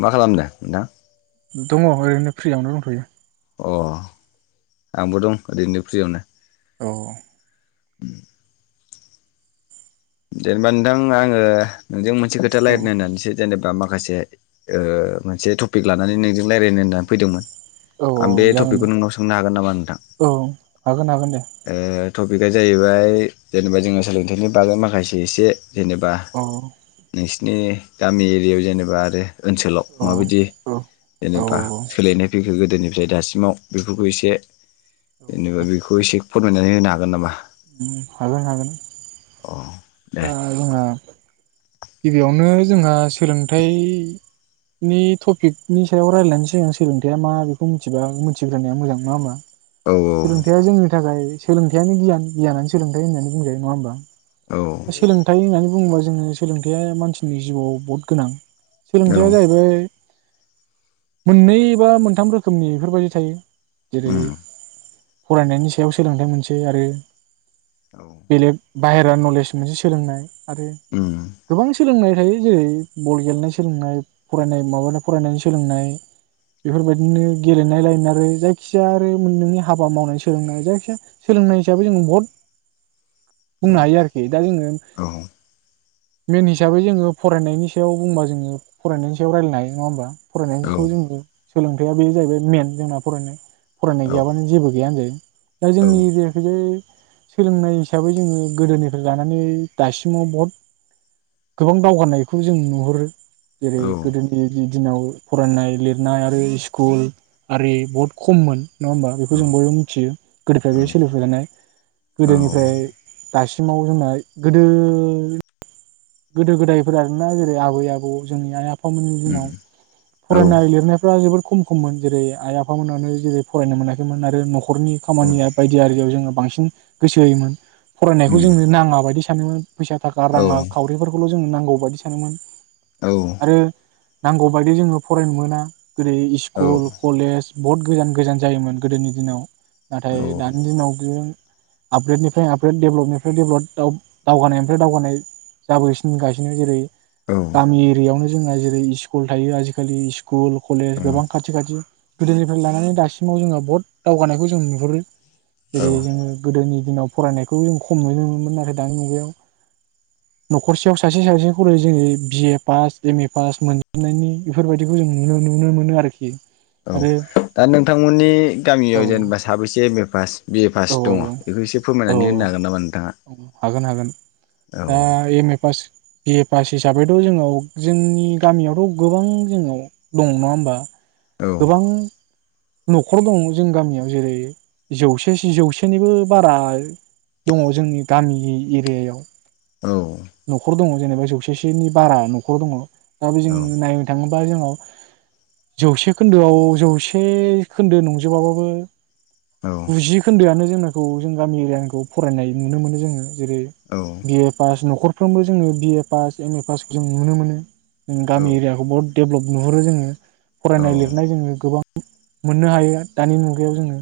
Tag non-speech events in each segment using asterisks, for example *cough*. मा खालामदों नोंथां? दङ ओरैनो फ्रियावनो दंथयो। अ आंबो दं ओरैनो फ्रियावनो। औ *inaudible* जेनेबा नोंथां आङो नोंजों मोन से खोथा औ रायलायनो होननानैसो जेनबा मा माखासे मोनसे टपिक लानानै नोंजों रायज्लायनो औ होननानै फैदोंमोन औ आं बे जागोन टपिकखौ दे नोंनाव सोंनो हागोन नामा नोंथां? औ हागोन हागोन दे ओ टपिकआ जाहैबाय जेनेबा जोङो सोलोंथाइनि बागै माखा से एसे जेनेबा औ नोंसिनि गामि एरियायाव जेनेबा आरो ओनसोलाव औ माबायदि औ औ जेनेबा सोलायनाय फैखो गोदो गोदोनिफ्राय दासिमाव बेफोरखौ एसे जेनेबा बेखौ एसे फोरमायनानै होनो हागोन नामा? उम हागोन हागोन। अ दे ओ जोंहा। गिबियावनो जोंहा सोलोंथाइ नि टपिकनि सायाव रायलायनै जोङो सोलोंथायाइआ मा बेखौ मिथिबा मिथिग्रोनाया मोजां नङा होमबा? औ औ सोलोंथाइया जोंनि थाखाय। सोलोंथाइयानो गियान गियानानो सोलोंथाइ होननानै बुंजायो नङा होमबा? औ सोलोंथाइ होननानै बुङोबा जो ङो। सोलोंथाइया मानसिनि जिउआव बहुद गोनां। सोलोंथाइया जाहैबाय। मोननै बा मोनथाम रोखोमनि इफोरबायदि थायो। जेरै उम फरायनायनि सायाव सोलोंथाइ मोनसे आरो। औ। बेलेग बाहेरा नलेज मोनसे सोलोंनाय। आरो उम। गोबां सोलोंनाय थायो जेरै बल गेलेनाय सोलोंनाय फरायनाय माबानाय फरायनायनि सोलोंनाय। औ बेफोरबादिनो। गेलेनाय लायमारो जायखिजाया आरो नों नोंनि हाबा मावनाय सोलोंनाय जायखिजाया सोलोंनाय हिसाबै जों बहद। औ बुंनो हायोआरोखि दायो जोङो। औ मेन हिसाबै जोङो फरायनायनि सायाव बुंबा जोङो फरायनायनि सायाव रायलायनो हायो नङा होनबा? फरायनायनि सायाव जोंबो। सोलोंथाइया बे जाहैबाय मेन जोंना फरायनाय। औ फरायनाय गैयाबानो जेबो गैयानो होनजायो दा औ जोंनि उम एरियाखैजाय। सोलोंनाय हिसाबै जोङो गोदोनिफ्राय लानानै दासिमाव बहुद। गोबां दावगानायखौ जों नुहरो। जेरै औ औ उम औ गोदोनि जि। दिनाव फरायनाय लिरनाय आरो स्कुल आरि बहुद खममोन। नङा होमबा बेखौ जों बयबो मिथियो गोदोफ्राय बे सोलिफोबाय थानाय गोदोनिफ्राय दा सिमाव जोंनाय गोदो। गोदो गोदायफोर आरोना जेरै आबै आबौ जोंनि आइ आफ फामोननि दिनाव फरायनाय लिरनायफ्रा जोबोद। खम खममोन जेरै आइ आफामोनानो जेरै फरायनो मोनाखैमोन आरो न'ख न'खरनि खामानिया बायदिया आरियाव जोङो। बांसिन गोसो होयोमोन। फरायनायखौ जोंनो नाङा बायदि सानोमोन। फैसा थाखा राङा खौल' जोङो नांगौ बादि सानोमोन। औ नांगौबायदि जोङो फरायनो मोना। ओरै इस्कुल कलेज बहुद गोजान गोजान जायोमोन गोदोनि दिनाव। नाथाय दानि दिनाव इदि आपग्रेडनिफ्राय आपग्रेड डेभलपनिफ्राय डेभलप दाव-दावगानायनिफ्राय दावगानाय जाबोगासिनो गासिनो जेरै गामि एरियायावनो जोंना जेरै इस्कुल थायो आजिखालि इस स्कुल कलेज गोबां खाथि खाथि गोदोनिफ्राय लानानै दासिमाव जोङो बहुद दावगानायखौ जों नुहुरो। जेरै जोङो गोदोनि दिनाव फरायनायखौ जों खम नुनोमोनोमोन नाथाय दानि मुगायाव नखरसेयाव सासे सासे खरे जेरै बिए पास एम ए पास मोनजोबनायनि बेफोरबायदिखौ जों नुनो नुनो मोनो आरोखि। औ आरो दा नोंथांमोननि औ गामियाव जेनेबा साबैसे M A pass B A pass औ दङ बेखौ एसे औ फोरमायनानै होनो हागोन नामा औ हागोन हागोन नोंथाङा औ। पास बि ए पास हिसाबैथ' जोंनाव जोंनि गामियावथ' गोबां जोंनाव दं नङा होमबा। औ गोबां नखर दङ जों गामियाव जेरै जौसेसो जौसेनिबो बारा दङ जोंनि गामिनि एरियायाव नखर दङ जेनेबा जौसेसोनि बारा नखर दङ दा बे औ जों नायनो थाङोबा जोंनाव जौसे खोन्दोआव जौसे एसे खोन्दो नंजोबाबाबो औ गुजि खोन्दोआनो जोंनाखौ जों गामि एरियानिखौ फरायनाय नुनो मोनो जोङो। जेरै बिए पास न नखरफ्रोमबो जोङो बिए पास एम ए पास जों नुनो मोनो जों गामि एरियाखौ बहुद देभलप नुहुरो जोङो फरायनाय लिरनाय जोङो गोबां मोननो हायो दानि मुगायाव जोङो।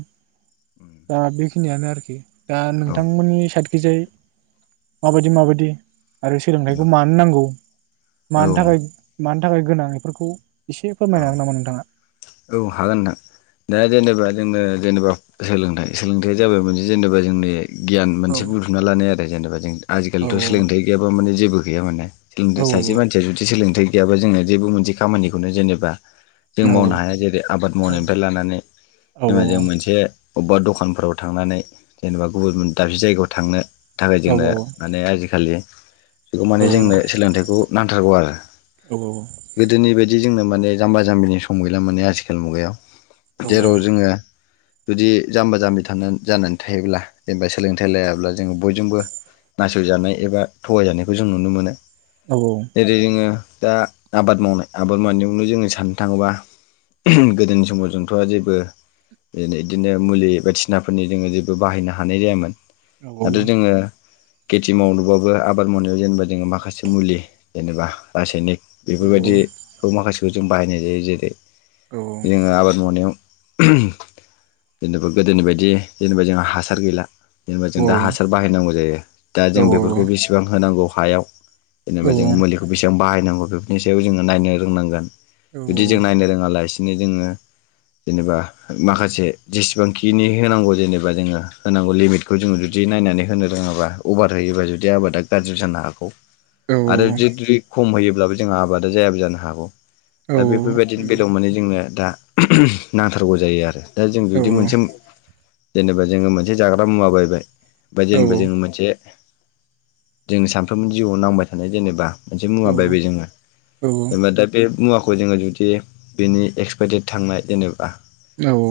दा बेखिनियानो आरोखि दा नोंथांमोननि साइडखैजाय माबायदि माबायदि आरो औ सोलोंथाइखौ मानो नांगौ औ मानो औ थाखाय मानो थाखाय गोनां इफोरखौ एसे औ फोरमायनो हागोन नामा नोंथाङा? औ हागोन नोंथां दा जेनेबा जोंनो जेनेबा सोलोंथाइ सोलोंथाइया जाबाय मोनसे जेनेबा जोंनि गियान औ मोनसे बुथुमना लानाय आरो जेनेबा जों औ आजिलिथ' सोलोंथाइ गैयाबा माने जेबो गैया माने। खिनथु औ सासे मानसिया जुदि सोलोंथाइ गैयाबा जोङो जेबो मोनसे खामानिखौनो जेनेबा जों औ मावनो हाया जेरै आबाद मावनायनिफ्राय लानानै औ जेनबा जों मोनसे बबेबा दखानफोराव थांनानै जेनेबा गुबुन दाबसे जायगायाव थांनो थाखाय जोंनो औ माने आजिखालि *inaudible* बेखौ माने जोंनो सोलोंथाइखौ नांथारगौ आरो औ औ औ बि जोंनो मानेाम्बा जाम्बिनि सम गैला माजि खालि मुगायाव जेराव जोङो जुदि जाम्बा जाम्बि थानान जानानै थायोब्ला जेनेबा सोलोंथाइ लायाब्ला जोङो बयजोंबो ना सयजानाय एबा थगायजानायखौ जों नुनो मोनो औ जेरै जोंङो दा आबाद मावनाय आबाद मावनायावनो जोङो साननो थाङोबा गोदोनि समाव जोंथ' जेबो जेरै बिदिनो औ मुलि बायदिसिना फोरनि जोङो जेबो बाहायनो हानाय जायामोन नंगौ आरो जोङो खेथि मावनोबाबो आबाद मावनायाव जेनेबा जोङो माखासे मुलि जेनेबा रासायनिक औ बेफोरबायदिखौ माखासेखौ जों बाहायनाय जायो जेरै औ जोङो आबाद मावनायाव जेनेबा गोदोनि बायदि जेनेबा जोंहा हासार गैला जेनेबा जों दा हासार बाहायनांगौ जायो दा जों बेफोरखौ बेसेबां होनांगौ हायाव जेनेबा जों मुलिखौ बेसेबां बाहायनांगौ बेफोरनि सायाव जोङो नायनो रोंनांगोन बिदि जों नायनो रोङाला सिनो जोङो जेनेबा माखासे जेसेबांखिनि होनांगौ जेनेबा जोङो होनांगौ लिमिटखौ जोङो जुदि नायनानै होनो रोङाबा अभार होयोबा जुदि आबादा गाज्रि जानो हागौ औ आरो जुदि खम होयो अब्लाबो जोंहा आबादा जायाबो जानो हागौ। दा बेफोरबायदिनि बेलायाव माने दा नांथारगौ जायो आरो। दा जों जुदि मोनसे जेनेबा जोङो मोनसे जाग्रा मुवा बायबाय बे जेनेबा जोङो मोनसे जों सानफ्रोमबो जिउआव नांबाय थानाय जेनेबा मोनसे मुवा बायबाय जोङो। जेनेबा दा बे मुवाखौ बेखौ जोङो जुदि बिनि एक्सपायारदेट थांनाय जेनेबा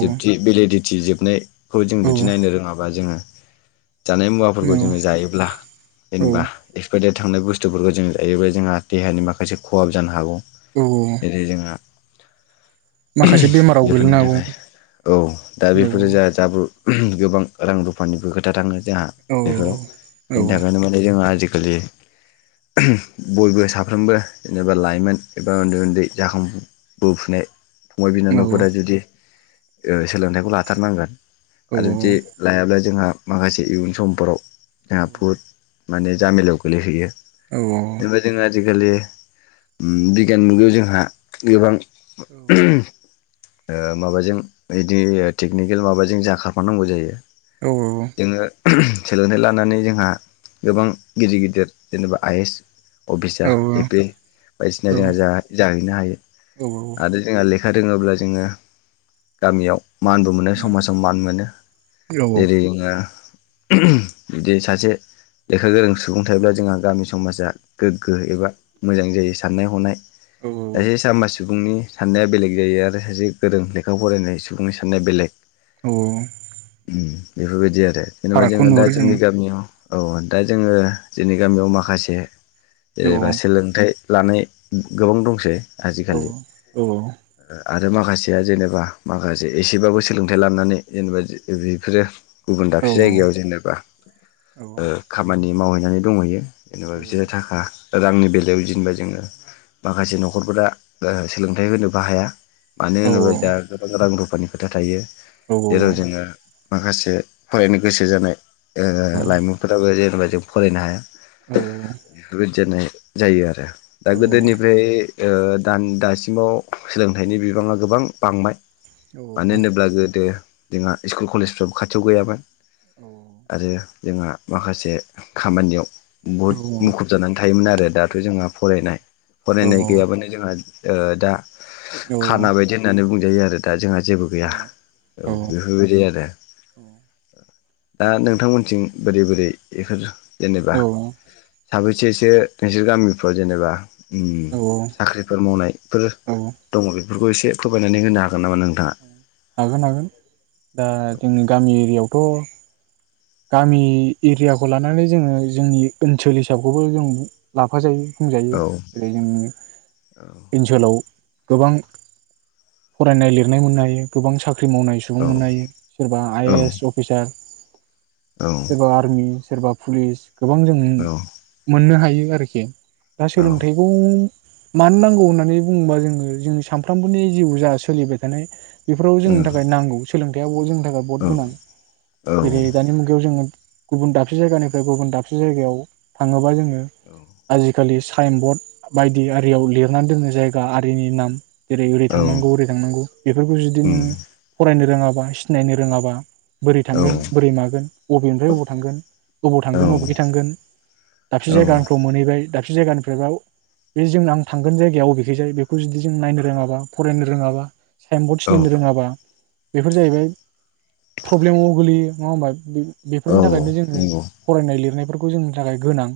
जुदि बेलेदि टि जोबनाय खौ जों जुदि नायनो रोङाबा जोङो जानाय औ मुवाफोरखौ जोङो जायोब्ला औ जेनेबा एक्सपायारदेट थांनाय बुस थुफोरखौ जों जायोब्ला जोंहा देहानि मा खासे खहाबो जानो हागौ। औ दिनै जोंहा माखासे बेमाराव बेफोरनि गोलैनो थाखाय औ दा हागौ बेफोरो जों जाब्रु गोबां रां रुफानिबो खोथा थाङो। जोङा औ बेफोराव बेनि थाखायनो माने जोंहा आजि खालि बयबो साफ्रोमबो जेनेबा लाइमोन एबा उन्दै उन्दै जाखां बोफुनाय फंबाय औ बिनानावफोरा जुदि ओ सोलोंथाइखौ लाथारनांगोन औ आरो जुदि लायाब्ला जोंहा माखासे इयुन समफोराव जाहा बुहुद माने जामेलायाव गोलैहैयो। औ बेबायदिनो आजिखालि बिगियान मुगायाव जोंहा गोबां *unintelligible* औ माबाजों बिदि टेकनिकेल माबाजों जाखारफानांगौ जायो। जोङो सोलोंथाइ लानानै जोंहा गोबां गिदिर गिदिर जेनेबा आइ एस अफिसार औ एप ए बायदिसिना जोंहा जाहैनो हायो। जोंहा लेखा रोङोब्ला जोङो गामियाव। मानबो मोनो समाजाव मान मोनो जेरै जोङो बिदि सासे लेखा गोरों सुबुं थायोब्ला जोंहा गामि समाजा गोग्गो एबा मोजां जायो। साननाय हनाय औ *unintelligible* *inaudible* सुबुंनि साननाया बेलेग जायो आरो सासे गोरों लेखा फरायनाय सुबुंनि साननाया बेलेग। औ उम। बेफोरबायदि आरो द जेनेबा फारागखौ जोङो दा नुहुरो जोंनि गामियाव औ दा जोङो जोंनि गामियाव माखासे। जेनेबा सोलोंथाइ। लानाय गोबां दंसै। औ आजिखालि। औ औ। आरो माखासेया जेनेबा माखासे एसेबाबो सोलोंथाइ लानानै जेनेबा बेफोरो। गुबुन औ दाबसे जायगायाव जेनेबा खामानि माव होननानै दंहैयो। औ जेनेबा बिसोरो थाखा। रांनि बेलायाव जेनेबा जोङो माखासे न'खरफोरा सोलों ओनोबा होनोबो हाया। मानो औ औ होनबा जोंहा गोबां रां रु खोथा थायो। औ जेराव जोंङो माखासे फरायनो गोसो जानाय ओ लायमोनफोरा जेनबा जों फरायनो हाया। बेफोरबायदियानो। जायो आरो। दा गोदोनिफ्राय दान दास सिमाव सोलोंथाइनि बिबाङा गोबां बांबाय। मानो होनोब्ला गोदो जोंहा इकल कलेजफ्राबो खाथियाव गैयाबा। आरो जोंहा माखासे खामानियाव बहद मुखुब जानानै थायोमोन आरो। दाथ' जोंहा फरायनाय फरायनाय गैयाबानो जोंहा ओ दा खाना बायदि होननानै बुं गायो आरो थ दा जोंहा जेबो गैया औ बेफोरबायदि आरो। दा नोंथांमोनथिं बोरै बोरै बेफोर औ साबैसे सो नोंसोर गामिफ्राव जेनेबा उम औ साख्रिफोर मावनाय फोर औ दङ बे फोरखौ एसे फोरमायनानै होनो हा हागोन हागोन दा जोंनि गामि एरियायाव थ' गामि एरियाखौ लानानै जोङो जोंनि ओनसोल हिसाबखौबो जों लाफाजायो। बुंजायो औ जेरै जोंनि औ ओनसोलाव गोबां फरायनाय -लिरनाय मोननो हायो गोबां साख ख्रि मावनाय सुबुं औ मोननो हायो सोरबा आइ औ एस अफिसार एबा आरमि। सोरबा पुलिस। गोबां जों नु मोननो हायो। ओरोखि दा औ उम औ सोलोंथाइखौ मानो नांगौ होननानै बुङोबा जोङो जोंनि सानफ्रोमबोनि जिउ जा सोलिबाय थानाय बेफोराव जोंनि थाखाय उम नांगौ सोलों बेयावबो जों थाखाय बहथ गोनां औ नंगौ जेरै औ खौ जोंङो गुबुन दाबसे जायगानिफ्राय गुबुन दाबसे जायगायाव थाङोबा जोङो आजिखालि साख साइन बर्ड बायदि आरियाव लिरनानै दोननो जायगा आरिनि नाम जेरै ओरै थांनांगौ ओरै थांनांगौ बेफोरखौ जुदि नोङो फरायनो रोङा बा सिनायनो रोङाबा बोरै थांगोन बोरै मागोन अबेनिफ्राय अबाव थांगोन अबाव औ औ थांगोन अबेखि थांगोन दाबसे जायगाआनफ्राव मोनहैबाय दाब दाबसे जायगानिफ्राय बाव बे जों आं थांगोन जायगायाव अबेखैजाय बेखौ जुदि जों नायनो रोङाबा फरायनो रोङाबा साइनबर्ड सिनायनो रोङाबा बेफोर जाहैबाय फ्रब्लेमाव गोलैयो नङा ओमबा बेफोरनि थाखायनो जोङो फरायनाय लिरनायफोर खौ जोंनि थाखाय गोनां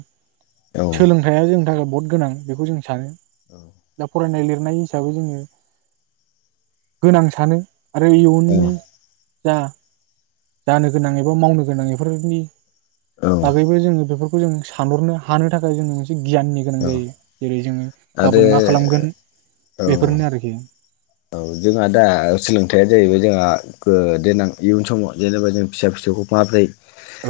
सोलोंथाइआ जोंनि थाखाय बहुत गोनां बेखौ जों सानो दा फरायनाय लिर नाय हिसाबै जोङो गोनां सानो आरो इउननि जा जानो गोनां एबा मावनो गोनां इफोरनि बागैबो जोङो बे खौ जों सानहरनो हानो थाखाय जोङो गियाननि गोनां जायो जेरै जोङो गाबोन आरो मा खालामगोन औ बेफोरनो आरोखि। औ जोंहा दा सोलोंथायआ जाहैबाय जोंहा ओ देनां इयुन समाव जेनेबा जों फिसा फिसौखौ माबोरै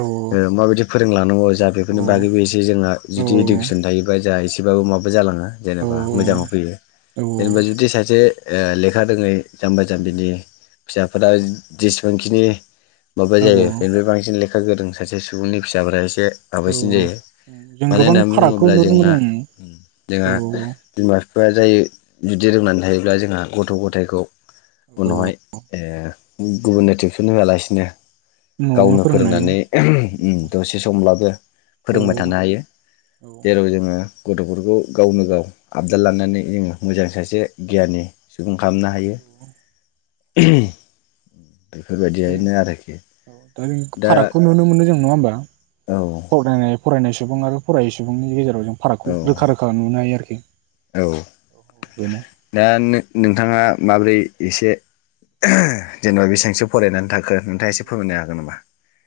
औ ओ माबायदि फोरोंलांनांगौ जा बेफोरनि बागैबो इसे जोंहा औ जुदि इडुकेसन थायोबा जा एसेबाबो माबा जालाङो औ जेनेबा मोजाङाव फैयो जेनेबा जुदि सासे ए लेखा रोङै जाम्बा जाम्बिनि फिसाफोरा जेसेबांखिनि माबा औ जायो औ बेनिफ्राय बांसिन ले लेखा गोरों सा सुबुंनि फिसाफोरा एसे से औ माबासिन जायो जों मानो गोबां होनना फारागखौ बुङोब्ला नुहुरनो जोंहा मोनो औ जोंहा बिमा *unintelligible* जायो जुदि रोंनानै थायो । ब्ला जोंहा गथ' औ गथायखौ औ औ उनावहाय ए गुबुननो टिउसन होआलासिनो न'आवनो गावनो फोरोंनो हायो फोरोंनानै दसे समब्लाबो औ फोरोंबाय थानो हायो। औ जेराव जोङो गथ'फोरखौ गावनो गाव आबदार लानानै जोङो मोजां सासे गियानि सुबुं खालामनो हायो। *inaudible* औ बेफोरबायदियैनो आरोखि औ दा दा फारागखौ नुनो मोनो जों नङा होमबा औ फरायनाय फरायनाय सुबुं आरो फरायै सुबुंनि गेजेराव जों औ फारागखौ रोखा रोखा नुनो हायो आरो *unintelligible* औ दा नो-नोंथाङा माब्रै एसे जेनेबा बेसेबांसो फरायनानै था औ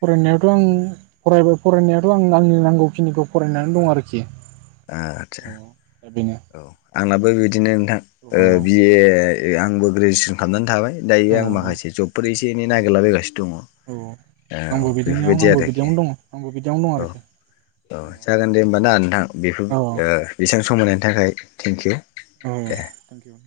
फरायनायावथ' आं फरायबो फरायनायाथ' आं आंनि नांगौखिनिखौ फरायनानै दं आरोखि आदसा औ दा बेनो औ आंना बो बिदिनो ओम नोंथां औ ओ बि ए ए आंबो ग्रेजुवेसन खालामनानै थाबाय। दायो औ आं माखासे जबफोर एसे एनै औ नागिरलाबायगासिनो औ दङ‌ औ आंबो बिदिनो बेफोरबायदि आंबो आरोखि बिदियावनो दङ आंबो बिदियावनो दं औ आरोखि औ जागोन दे होमबा ना नोंथां ओम ओ औ बेसेबां सम होनायनि थाखाय थेंक इउ औ थेंक इउ।